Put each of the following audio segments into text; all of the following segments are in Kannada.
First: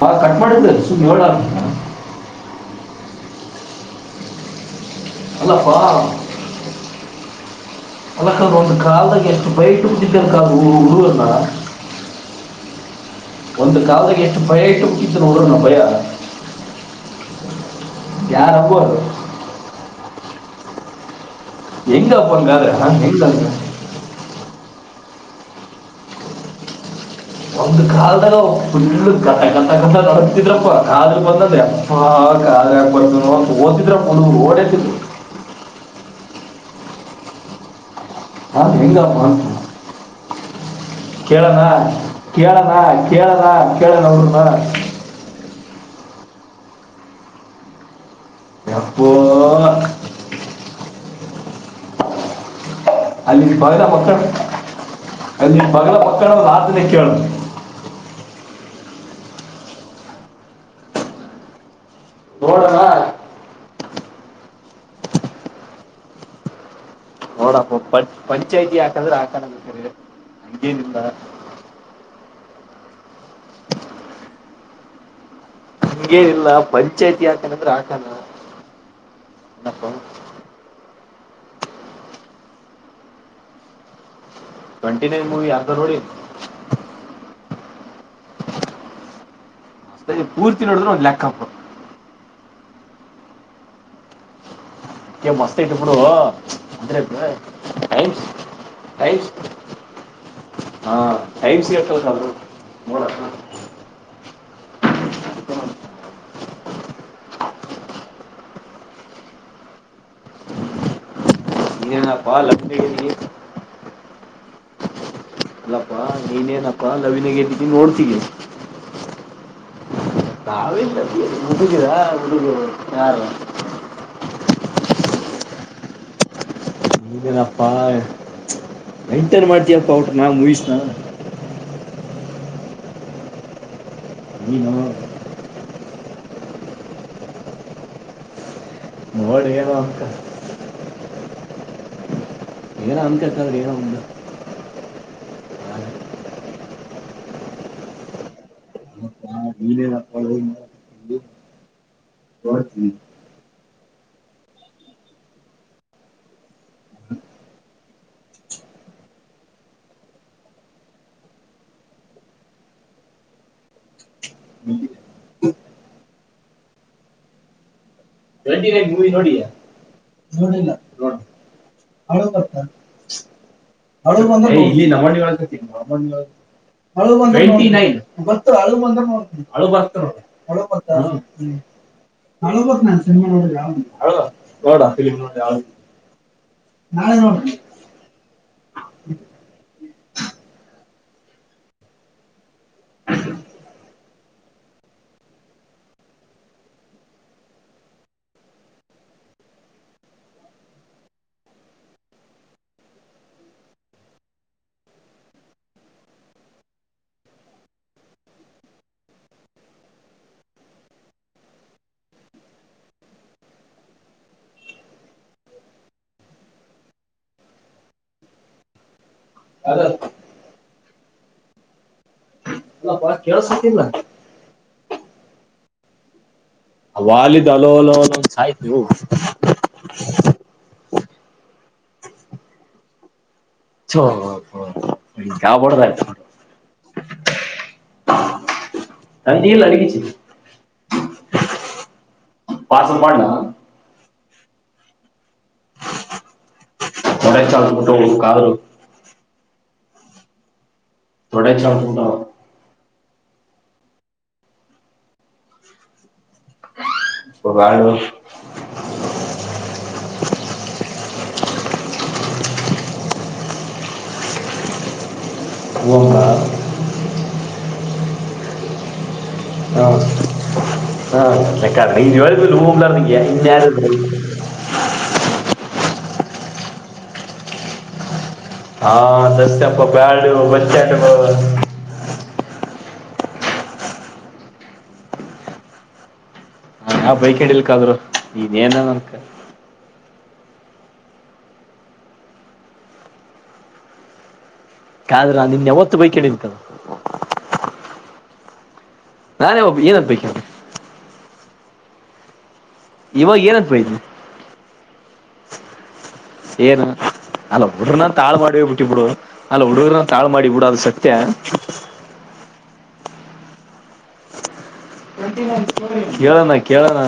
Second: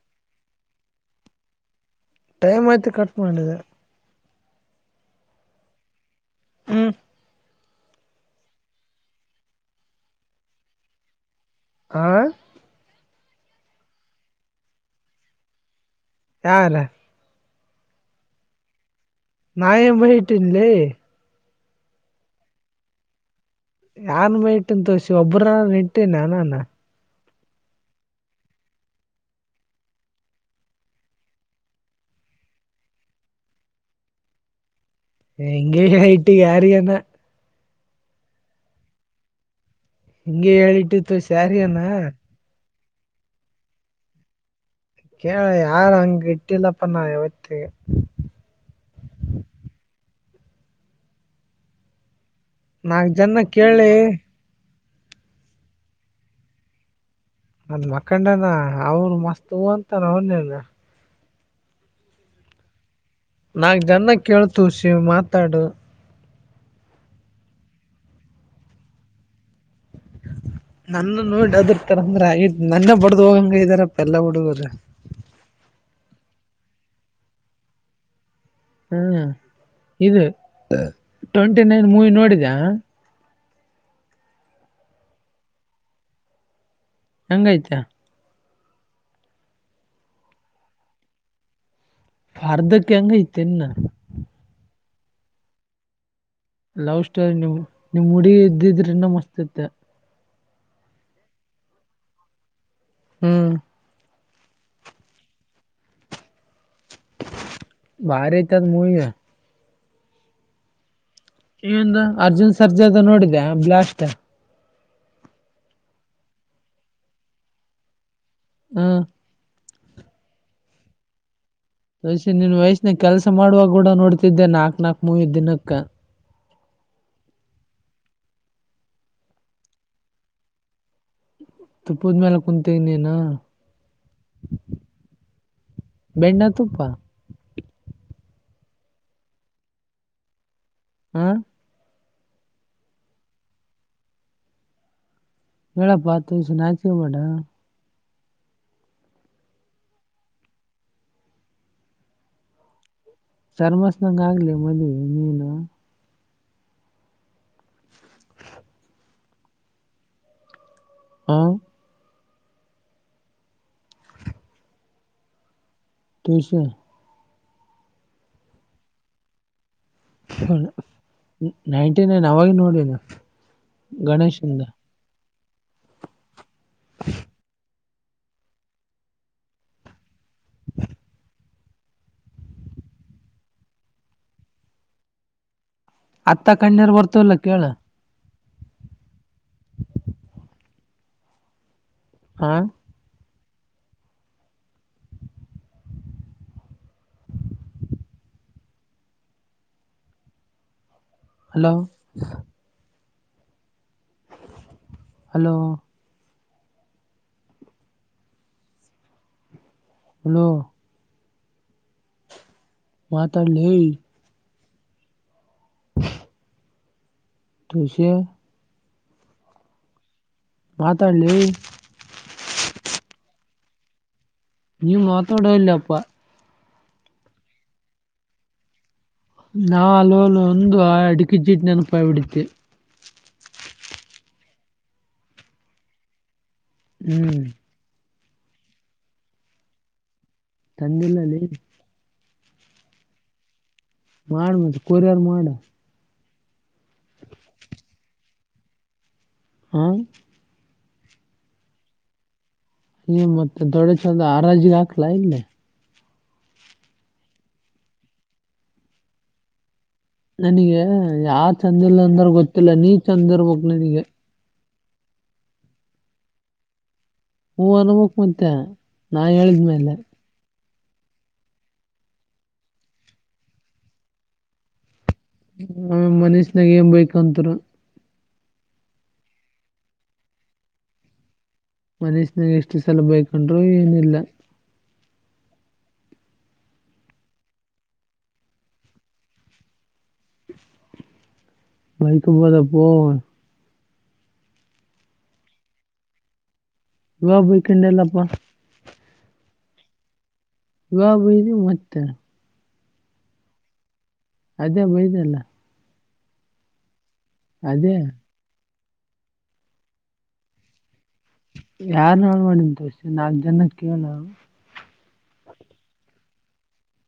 ಹಾ ಕಟ್ ಮಾಡಿದ್ದ ಸುಮ್ಮ್ ಏಳು ಆ ಟೈಮ್ ಆಐ್ತು ಕಟ್ ಮಾಡಿದೆ ಅಲ್ಲಪ್ಪಾ ಹ್ಮ ಅಲ್ಲಕ್ಕ ಒಂದು ಕಲ್ದಾಗ ಎಷ್ಟು ಬೈಟ್ುಿದ್ದನ ಕ ಹುಡುಲ್ಲ ಆ ಒಂದು ಕಾಲದಲ್ಲಿಕ್ಕೆ ಎಟ್ಟ ಪಯಟ್ಟು ಟ್ಟತ್ತು ನೋಡಣ ಪಯ ಯಾವಲ್ಲ ಯಾರ ಹಬ್ಬ ನಾಯ ಬೈಟನ್ಲ ಎಂಗಪ್ಪಂಗಾರೆೆ ಹ ಹೆಂಗ ಯಾರ ಬೈಟ್ ತೋಸಿ ಒಬ್ರ ನಿಟ್ಟನೆ ಅನಾನ ಒಂದು ಕಲ್ದಾಗ ಫುಲ್ ಗಟ ಗಟ್ಟ ಗ ಅತಿದ್ರಪ್ಪ ಕಾಲು ಬಂದದ ಅ ಓದಿದ್ರ ಓಡೇತಿದ್ರು ಹ ಇಂಗಷಯಟ್ಟು ಕಾರಿಯನ ಹಾ ಹೆಂಗ ಹಿಂಗೆ ಹೇಳಿ ಕೇಳನಾ ಕೇಳನಾ ಕೇಳೇಳನಾ ಕೇಳಣ ಅವಊರುನಾ ಕೇಳ ಯಾರ ಹಂಗ ಇಟ್ಟಿಲ್ಲಪ್ಪ ನಾ ಯಾವತ್ತ ಅಪ್ಪ ನಾಕ್ ಜನ ಅಲ್ಲಿ ಬಗಲ ಕೇಳಿ ಪಕ್ಕಣ ಅಲ್ಲಿ ಬಗಲ ಪಕ್ಕಡ ಒಂದು ಆ ದಿನಕ್ಕೆಳ ಅದ್ ಮಖಂಡನ ಅವರು ಮಸ್ತ್ ಅಂತಾರ ಅವನೇಲ್ಲ ನೋಡವಾ ನಾ ಜನ ಕೇಳ್ತ ಶ ಮಾತಾಡು ಹೋಡಪ್ಪ ಪ ಪಂಚಾಯ್ತಿ ಹಾಕಂದ್ರೆ ಹಾಕಣ ಬೇಕ ನನ್ನ ನೋಡಿ ಅದರ್ತರಂದ್ರೆ ಆಯ ನನ್ನೆ ಬಡ್ದ್ ಹೋಗಂಗ ಇದ್ದಾರಪ್ಪ ಎಲ್ಲಾ ಹುಡುಗ್ರ ಹಂಗೇನಿಲ್ಲಾ ಪಂಚಾಯ್ತಿ ಹಾಕಾನಂದ್ರೆ ಹಾಕನ ಹ್ಮ ಇದು ಟ್ವೆಂಟಿ ನೈನ್ ಮೂವಿ ನೋಡಿದ್ಯಾಣ್ಣ ಟ್ವೆಂಟಿ ನೈನ್ ಮೂವಿ ಅರ್ಧ ನೋಡಿವ್ ಹೆಂಗೈತ ಅ ಪೂರ್ತಿ ನೋಡಿದ್ರೆ ಒಂದ್ ಲೆಕ್ಕಪ್ ಅರ್ಧಕ್ಕೆ ಹೆಂಗೈಐತೆೆನ್ನ ಮಸ್ತ್ ಐಟ್ ಇಪ್ಪಡು ಲವ್ ಅ್ರ ಸ್ಟೋರಿ ನಿಮ್ ನಿಮ್ ಟೈಮ್ಸ್ ಹುಡಿ ಇದ್ದಿದ್ರ ಇನ್ನ ಟೈಮ್ಸ್ ಮಸ್ತ್ ಇತ್ತ ಹಾ ಟೈಮ್ ಸಿ ಹತಲ್ಾದ ಹ್ಮ್ [unintelligible] ಭಾರತದ ಮೂವ ಈಂದು ನೀನೇನಪ್ಪ ಅರ್ಜುನ್ ಸರ್ಜದ ಲವಿನಗೆದಿಗೆ ನೋಡಿದ್ಯಾಣ್ಣ ಬ್ಲಾಸ್ಟ್ ಅಲ್ಲಪ್ಪಾ ನೀನೇನಪ್ಪಾ ನವೀನಿಗೆ [unintelligible] ಹಾ [unintelligible] ವಯಸಿನ್ ನಿನ್ ಹುಡುಗರು ವಯಸ್ಸನ್ಯಾಗ್ ಯಾರು ಕೆಲ್ಸ ಮಾಡುವಾಗ ಕೂಡ ನೋಡ್ತಿದ್ದೆ ನಾಕ್ ನಾಕ್ ಮೂವಿ ದಿನಕ್ಕ ನಿಮ್ದೇನಪ್ಪ ಎಂಟರ್ ಮಾಡ್ತಯಪ್ಪ ಒಟ್ಟ ನಾ ಮೂವೀಸ್ ನಾ ತುಪ್ಪದ ಮೇಲೆ ಕುಂತನೇನಾ [unintelligible] ಬೆಣ್ಣ ತುಪ್ಪ ಮೋಲ್ಡ್ಗೇನು ಹಾಕ್ತಾರ್ ಹಾ ಏನೋ ಅಂತಿರ್ತಾರೆ ಏನೋ ಒಂದು [unintelligible] [unintelligible] ಚರ್ಮಸ್ನಂಗ ಆಗ್ಲಿ ಮದ್ವಿ ಇನ್ನೇನು ಹ್ಮ್ ತಿಳ್ಸಾ ಟ್ವೆಂಟಿನೈನ್ ಮೂವಿ ನೋಡಿಯಾ ನೋಡಿಲ್ಲ ನೋಡ್ ನೈಂಟಿ ನೈನ್ ಅಳು ಅವಾಗ ಬತ್ತಾ ನೋಡಿನ ಗಣೇಶಿಂದ [unintelligible] [unintelligible] [unintelligible] ಅತ್ತ ಕಣ್ಣೀರು ನಾಳೆ ಬರ್ತವಲ್ಲ ನೋಡ್ತೀನಿ ಕೇಳ [inaudible] ಹಾ [inaudible] ಹಲೋ ಹಲೋ ಹಲೋ ಮಾತಾಡ್ ಲೇ ತುಳ್ಸಿ ಆಧರ್ ಮಾತಾಡ್ ಲೇ ಕೇಳ್ಸ್ತತಿಲ್ಲ ನೀವ್ ಮಾತಾಡೇ ಇಲ್ಯಪ್ಪ ಅವಾಲಿದ್ ಹಲೋ ಹಲೋ ಅಂದ್ ಸಾಯ್ತಿಯೋ ನಾ ಹಲೋ ಹಲೋ ಅಂದ್ ಆ ಅಡಿಕೆ ಜೀಟ್ ನೆನಪಾಯ್ ಬಿಡಿದ್ದೆ. [unintelligible] ಹ್ಮ್ ತಂದಿಯಲ್ಲ [unintelligible] ತಂದಿಲ್ಲಲೇ ಪಾರ್ಸೆಲ್ ಮಾಡ್ಲಾ ಮಾಡ್ ಮತ್ ಕೊರಿಯರ್ ಮಾಡ್ [unintelligible] ಹ್ಮ್ [unintelligible] ಹ್ಮ್ ಮತ್ತೆ ದೊಡ್ಡ ಚಂದ ಹಾರಾಜಿಗೆ ಹಾಕ್ಲಾ ಇಲ್ಲಿ ಪಗಾಳು ನನಗೆ ಯಾರ್ ಚಂದ ಇಲ್ಲ ಅಂದ್ರ ಗೊತ್ತಿಲ್ಲ ನೀ ಚಂದ ಇರ್ಬೇಕ್ ನನಗೆ [unintelligible] ಹೂ ಹ್ಮ್ ಅರಮಕ್ ಮಂತೆ ನಾ ಹಾ ಹೇಳಿದ್ಮೇಲೆ ಹಾ ಇವ ಲೂಲ್ಲಿಯ ಇನ್ ನ ಮನಸನಾಗ ಏನ್ ಬೇಕಂತರು ಹಾ ದಸಪ್ಪ ಬಳ [unintelligible] ಮನಷನ ಎಷ್ಟು ಸಲ ಬೈಕೊಂಡ್ರು ಏನಿಲ್ಲ ನಾ ಯಾವ ಬೈಕ್ ಹಡಿಲಿಕ್ಕಾದ್ರು ನೀನ್ ಏನನ ನನ್ಕ ಮೈಕಬದಪ್ಪ ಕ ನಿನ್ ಯಾವತ್ತು ಬೈ ಕೇಳಿರ್ತದ ಯ ಬಯಕೊಂಡಲ್ಲಪ್ಪ ನಾನೇ ಒಬ್ಬ ಏನ್ ಆಗಬೇಕಿತ್ತು ಯಾವಗ ಬಯದು ಮತ್ತೆ ಇವಾಗ ಏನತ್ [unintelligible] ಅದೇ ಮೈದೆಲ್ಲ ಏನು ಅಲ್ಲ ಹುಡುಗ್ರನ ತಾಳು ಮಾಡೇ ಬಿಟ್ಟಿ ಬಿಡು ಅಲ್ಲ ಹುಡುಗ್ರನನ್ ತಾಳು ಮಾಡಿ ಬಿಡು ಅದ್ ಸತ್ಯ ಯಾರ್ ಹಾಳ್ ಮಾಡಂತಸೇ ನಾಲ್ಕ ಜನ ಕೇಳ [unintelligible] ಕೇಳೋಣ ಕೇಳೋಣ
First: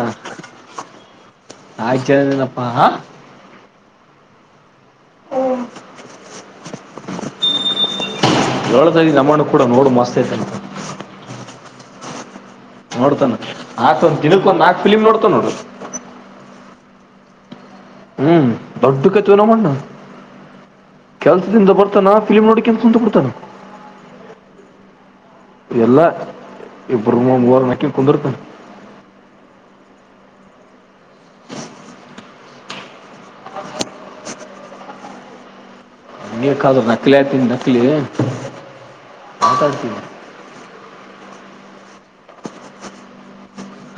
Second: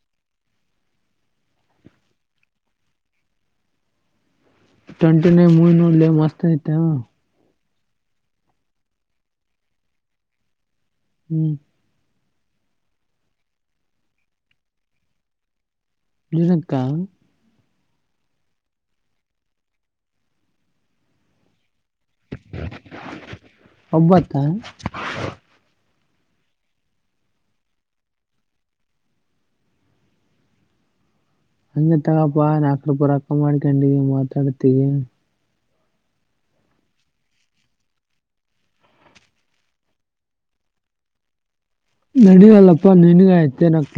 ಆಯ್ಚೇನಪ್ಪಾ ಹ ಟ್ವೆಂಟಿ ನೈನ್ ಮೂವಿ ನೋಡ್ಲಿ ಮಸ್ತ್ ಐತೆ ಹಏಳ್ತ ಇದ ನಮ್ಮಣ್ಣ ಕೂಡ ನೋಡು ಮಸ್ತ್ ಐತಂತ ಹ್ಮ್ ನೋಡ್ತಾನ ಆಕ್ ಒಂದ್ ದಿನಕ್ ಒಂದ ನಾಕ್ ಫಿಲಿಮ್ ನೋಡ್ತಾನ ನೋಡ ದಿನಕ ಹ್ಮ್ ದೊಡ್ಡ ಕತವಿನ ಮಾಡಣ್ಣ ಕೆಲ್ಸದಿಂದ ಬರ್ ಫಿಲ್ಮ್ ನೋಡಕಂತ ಕುಂತ ಕೊಡ್ತಾನ ಒಬ್ಬತ್ತ ಎಲ್ಲ ಇಬ್ಮರ ಮೂರ ನಕ್ಕಿ ಕುಂದರ್ತ ಹಂ ತಗಪ್ಪಾ ನಾಲ್ಕ ರೂಪಾಯ ರೊಕ್ಕ ಮಾಡ್ಕೊಂಡ ಮಾತಾಡ್ತಗೆ ಹ ಕದು ನಕ್ಲ ಆತ ನಕ್ಲಿ ಮಾತಾಡ್ತನ ನಡವಲ್ಲಪ್ಪಾ ನನ್ಗಯ್ತೆ ನಕ್ಳ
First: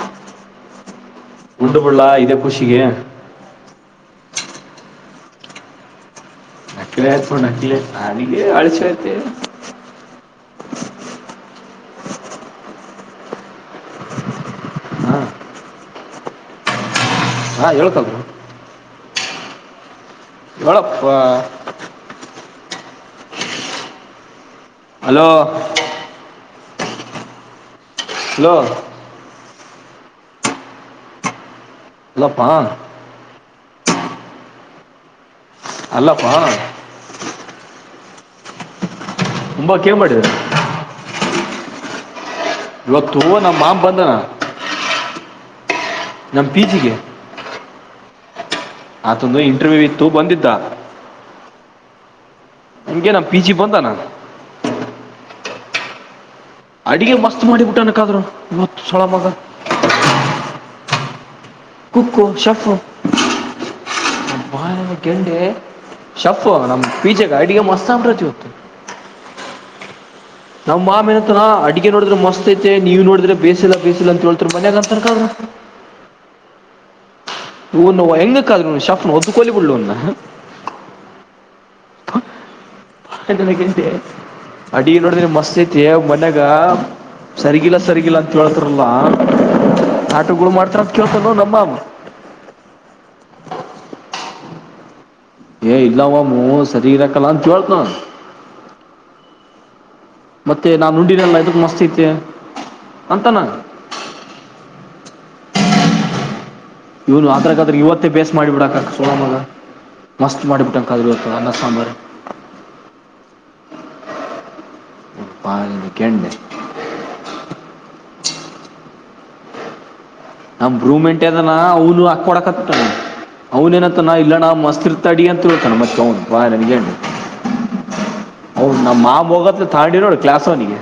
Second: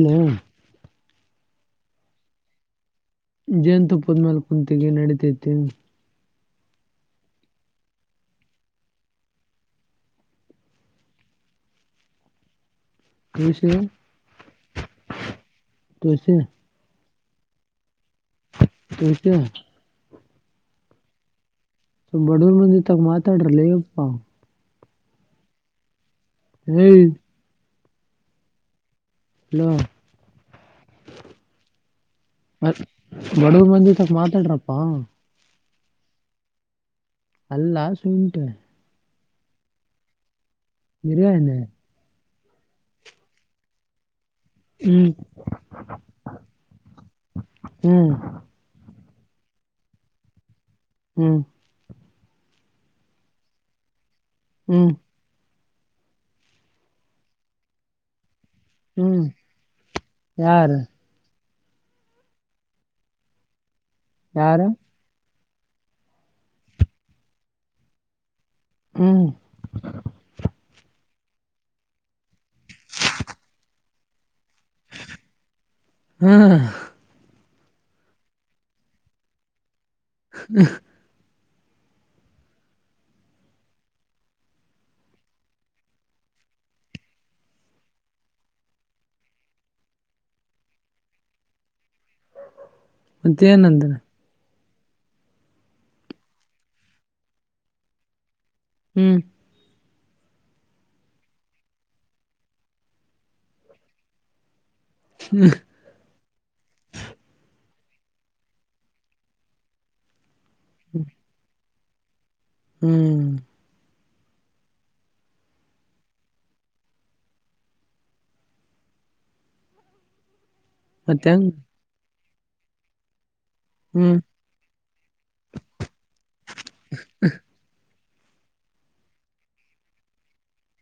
ಉಂಡುಬುಳ್ಳ ಇದೇ ಖುಷಿಗೆ ಜಯಂತು ಪದ್ಮಾಲ್ಕಂತಿಗೆ ನಡತಿತ್ತು ನಕ್ಲಿ ಆಯ್ತ ನಕ್ಲಿ ಆಯ್ತ ನನಿಗೆ ಅಳ್ಸಯ್ತೆ ಹಾ [unintelligible] ಹಾ ಹೇಳ್ಕದು ತ [unintelligible] ಎವಳೋಪ್ಪ ಬಡವರು ಮಂದಿ ತ ಮಾತಾಡರಲಿ ಪಪ್ಪಾ ಹಲೋ ಹ್ಮ ಹಲೋ ಹಲೋ ಅಲ್ಲಪ್ಪ ಬಡ ತ ಮಾತಾಡ್ರಪ್ಪ ಅಲ್ಲಪ ಅಲ್ಲ ಸುಂಟ ತುಂಬಾ ಕೇರ್ ಮಾಡಿದರೆ ಬರಿ ಹಣ್ಣ ಇವತ್ತು ಹ ನಮ್ಮ ಮಾಮ ಬಂದನ ಹ್ಮ್ ನಮ ಪಿಜಿಗೆ ಹ್ಮ್ ಆತಂದು ಇಂಟರ್ವ್ಯೂ ಇತ್ತು ಬಂದಿದ್ದ ಹ್ಮ್ ನಿಮಗೆನಾ ಪಿಚಿ ಬಂದಾನ ಹ್ಮ್ ಅಡಿಗಿ ಮಸ್ತ್ ಮಾಡಿಬಿಟ್ಟನಕ್ಕಾದ್ರು ಹುಚ್ಚ ಸುಳೆ ಹ್ಮ್ ಮಗ ಯಾರು ಕುಕ್ಕು ಶಫು ಯಾರು ಬಾಯಗನ ಗೆಂಡೆ ಶಫು ನಮ್ ಪೀಜಾಗ ಅಡಗಿ ಮತ್ ಅಂಬ್ರತಿ ಇತ್ತು ಹ್ಮ್ ನಮ್ ಮಾಮನಂತ್ನಾ ಅಡ್ಗೆ ನೋಡ್ರೆ ಮಸ್ತ್ ಐತೆ ನೀವು ನೋಡಿದ್ರೆ ಬೇಸಿಲ್ಲಾ ಬೇಸಿಲ್ಲ ಅಂತೇಳ ತಮನ ನಂತರ್ಕಾರ ಹಾ ಹ ಹೆಂಗ ಕ ಶಫ್ ನ ಒದು ಕೊಲಿ ಬಿಡ್ನ್ ಹ್ಮ ಟೆ ಅಡಿಗಿ ನೋಡಿದೆ ಮಸ್ತ್ ಐತಿ ಮನ್ಯಾಗ ಸರಿಗಿಲ್ಲ ಸರಿಗಿಲ್ಲ ಅಂತ ಕೇಳ್ತರಲ್ಲ ಆಟಗಳು ಮಾಡ್ತಾರ ಅಂತ ಕೇಳ್ತಾರ ನಮ್ಮ ಮತ್ತೆೇನಂದ್ರ ಏ ಇಲ್ಲವಮ್ಮ ಸರಿ ಇರಾಕಲ್ಲ ಅಂತ ಕೇಳ್ತ್ ನಾವ ಹ್ಮ್ ಮತ್ತೆ ನಾ ನುಂಡಿನೆಲ್ಲ ಇದಕ್ ಮಸ್ತ್ ತೆ ಅಂತಾನ ಹ್ಮ ಇವನು ಅದ್ರಕ್ಕಾದ್ರೆ ಇವತ್ತೇ ಬೇಸ್ ಮಾಡಿಬಿಡಾಕ್ಕ ಸೋಳಮಗ ಮಸ್ತ್ ಮಾಡಬಟ್ಟಂ ಕದರಬೇಕು ಅನ್ನ ಸಾಂಬಾರು ಹ್ಮ್ ಪಾನಿನ ಕೆ ಎಣ್ಣೆ [inaudible] ನಮ್ಮ್ ಭ್ರೂಮೆಂಟ್ ಮತ್ತೆ ಅದನ ಹೆಂಗ ಅವನು ಹಾಕ್ಕೊಡಕತ್ತ ಅವನೇನತ್ತ ನಾ ಹ್ಮ್ ಇಲ್ಲಣಾ ಮಸ್ತಿರತದ ಅಡಗಿ ಅಂತಳ್ತಣ ಮತ್ತ ಅವ್ನ ಬಾಯಿಗೆ ಗಿಂಡಿ ಹೌದ ನಮ್ ಮಾಮ ಹೋಗತ್ ಥಗೂಂಡಿವ ನೋಡ ಕ್ಲಾಸ್ ಅವನಿಗ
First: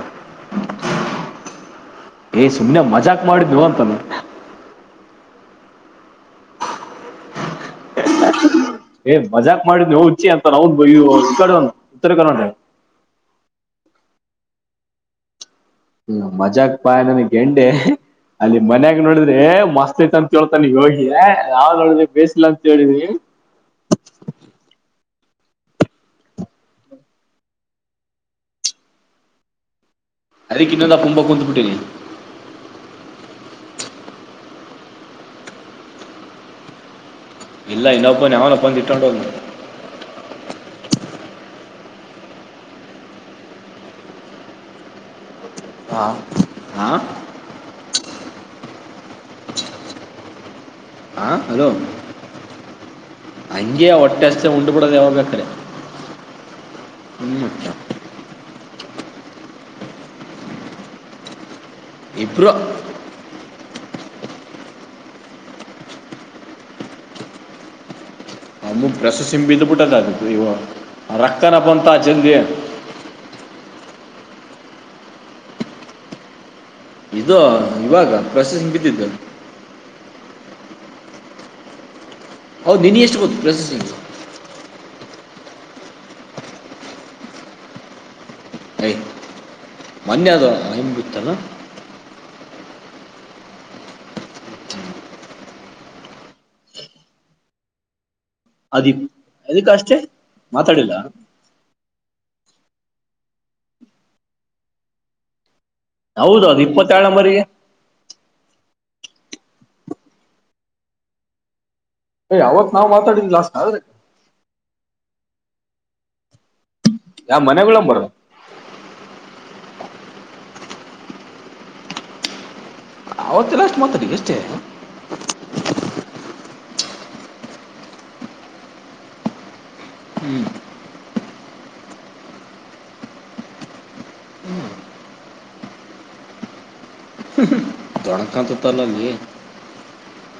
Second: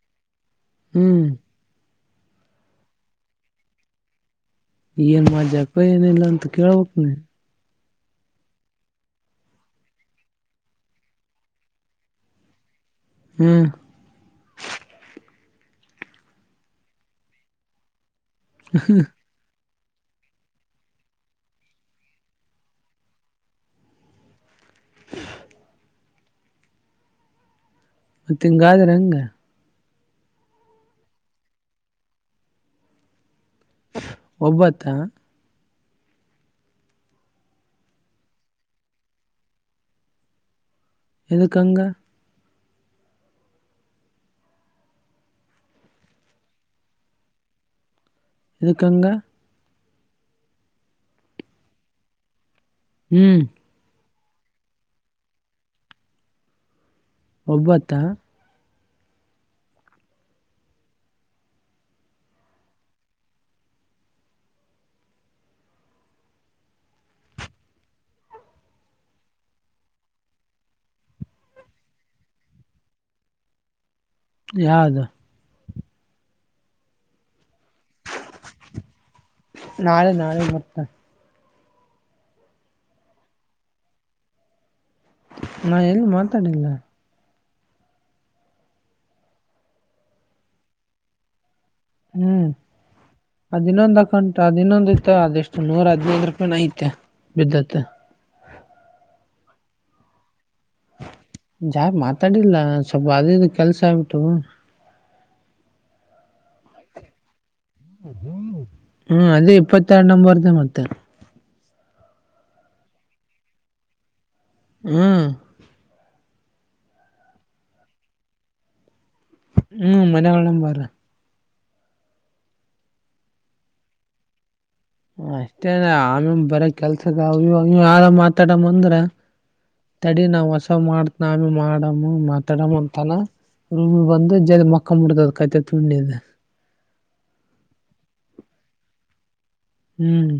ಹ್ಮ್ ಏಯ್ ಸುಮ್ನೆ ಮಜಾಕ್ ಮಾಡಿನೂ ಅಂತಾನ ಏನ್ ಮಜಾಕೋ ಏನಿಲ್ಲ ಅಂತ ಕೇಳ್ಬೇಕ್ ನೀ ಏ ಮಜಾಕ್ ಮಾಡಿದನೂ ಹೋಚ್ಚಿ ಅಂತನ ಅವನ ಈಕಡೆವನ ಉತ್ತರ ಕರ್ನಾಟಕ ಹ್ಮ್ ಹ್ಮ ಮಜಾಕ್ ಪಾ ನನ್ ಗೆಂಡೆ ಅಲ್ಲಿ ಮನ್ಯಾಗ ನೋಡಿದ್ರೆ ಮಸ್ತ್ ತ್ ಅಂತ ಕೇಳ್ತಾನ ಯೋಗಿ ನಾವ ನೋಡಿದಿ ಬೇಸಿಲ್ಲ ಅಂತ ಹೇಳಿನಿ ಹ ಮತ್ತಿಂಗಾದರಂಗ ಅದಕ್ಕೆನ್ನದ ತುಂಬಾ ಕೂತ್ ಬಿಟ್ಟನೆ ಒಬ್ಬತ್ತ ಇಲ್ಲ ಇನ್ನವೊಬ್ಬ ನ್ಯಾವನ ಬಂದ ತಿಟ್ಟೊಂಡ ಎದಕಂಗ ಹಾ ಹ ಏದಕಂಗ ಹ ಹಲೋ ಹ್ಮ್ ಅಂಗೆ ಸ್ ಉಂಡು ಬಿಡೋದ ಯಾವ ಬೇಕರೇ ಹ್ಮ್ ಒಬ್ಬತ್ತ [unintelligible] ಇಬ್ಬರು ಅಂದು ಪ್ರೆಸ್ ಸಿಂಬಿದ್ದು ಬಿಟ್ಟದದ ಇವ ರಕ್ತಾನಪ್ಪ ಅಂತ ಚಂದಿ [unintelligible] ಯಾವದು ಇರೋ ಇವಾಗ ಪ್ರೊಸೆಸಿಂಗ್ ಬಿದ್ದಿದ್ದ ನಾಳೆ [unintelligible] ಹೌದು ನೀನು ಎಷ್ಟು ಗೊತ್ತು ಪ್ರೊಸೆಸಿಂಗು ನಾ ಎಲ್ಲಿ ಮಾತಾಡಿಲ್ಲ ಯ ಮನ್ೆ ಅದ ನ ಹೆನ್ ಬಿತ್ತಾನ ಹ್ಮ್ ಹದಿನೊಂದು ಅಕಂಟ ಹದಿನೊಂದತ್ತು ಅದೆಷ್ಟು ನೂರ ಹ ರೂಪಾಯಿ ನಐತೆ ಬಿದ್ದತ್ತ ಅದ ಎದು ಕ ಅಷ್ಟ ಜಾ ಮಾತಾಡಿಲ್ಲ ಸ್ಪ ಅದೇದು ಕೆಲಸ ಆ ಬಿಟ್ಟ ಹೌದೌದು ಇಪ್ಪತ್ತೆರ ಮಗೆ ಹ್ಮ್ ಅದು ಇಪ್ಪತ್ತ ಆರ ನಂಬರ್್ದ ಮತ್ತೆ ಅಯ ಅವಾಗ ನಾವ್ ಮಾತಾಡಿದ ಲಾಸ್ಟ್ ಹ್ಮ್ ಯಾವ ಮನೆಗಳಳ್ಳ ಬರದ ಹ್ಮ್ ಮನೆಾವಲ್ಲ ಬಾರ ಅವತ್ತಲ್ಲ ಅಷ್ಟು ಮಾತಡಿ ಎಷ್ಟೇ ಅಷ್ಟೇ ಆಮೇ ಬರ ಕೆಲ್ಸಕ್ಕ ಇವಾಗ ಯಾರ ಮಾತಾಡ ಬಂದ್ರ ತಡಿ ಹ್ಮ್ ನಾವ್ ಹೊಸ ಮಾಡ್ತ್ ನಮಿ ಮಾಡಮ್ಮ ಮಾತಾಡಮ ಅಂತನ ರಮ ಬಂದ ಜ ಮಕ್ಕ ಮುಡತದ ಕೈತೆ ತುಂಡಿಿದೆ ಜಣಕಂತ ತಲ್ಲ ನೀ ಹ್ಮ್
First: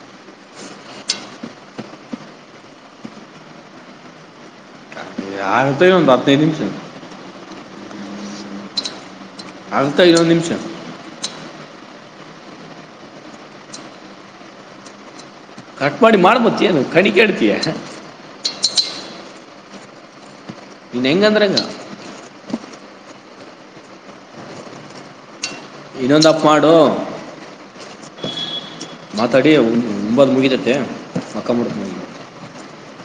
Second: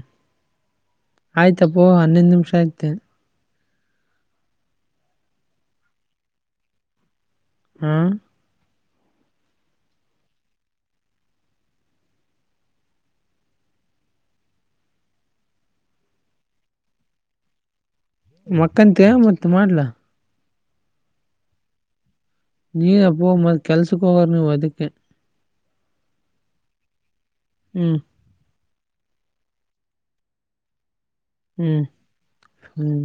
ಆಯ್ತಪ್ಪೋ ಹನ್ನೊಂದು್ ನಿಮಿಷ ಆಯ್ತೆ ಯಾರತ್ತನ ಒಂದು ಹತ್ತಿನೈದು ನಿಮಿಷ ಹ್ಮ ಅಂತ ಐವೊಂದು ನಿಮಿಷ ಕಟ್ ಮಾಡಿ ಮಾಡ್ಬತ್ತಿಯನು ಕಡಿಕಡ್ತಯಾ ಮಕ್ಕಂತ ಮತ್ತ ಮಾಡ್ಲಾ ಇನ್ನ ಎಂಗ ಅಂದ್ರಂಗ ನೀಪ್ಪಗಬ ಕೆಲ್ಸಕ್ಕೆ ಹೋಗರ ನೀ ವದಕ ಇನ್ನೊಂದಪ್ಪ ಮಾಡು ಹ್ಮ್ ಮಾತಾಡಿ ಮುಂಬಾದ ಮುಗಿತತೆ ಹ್ಮ್ ಹ್ಮ್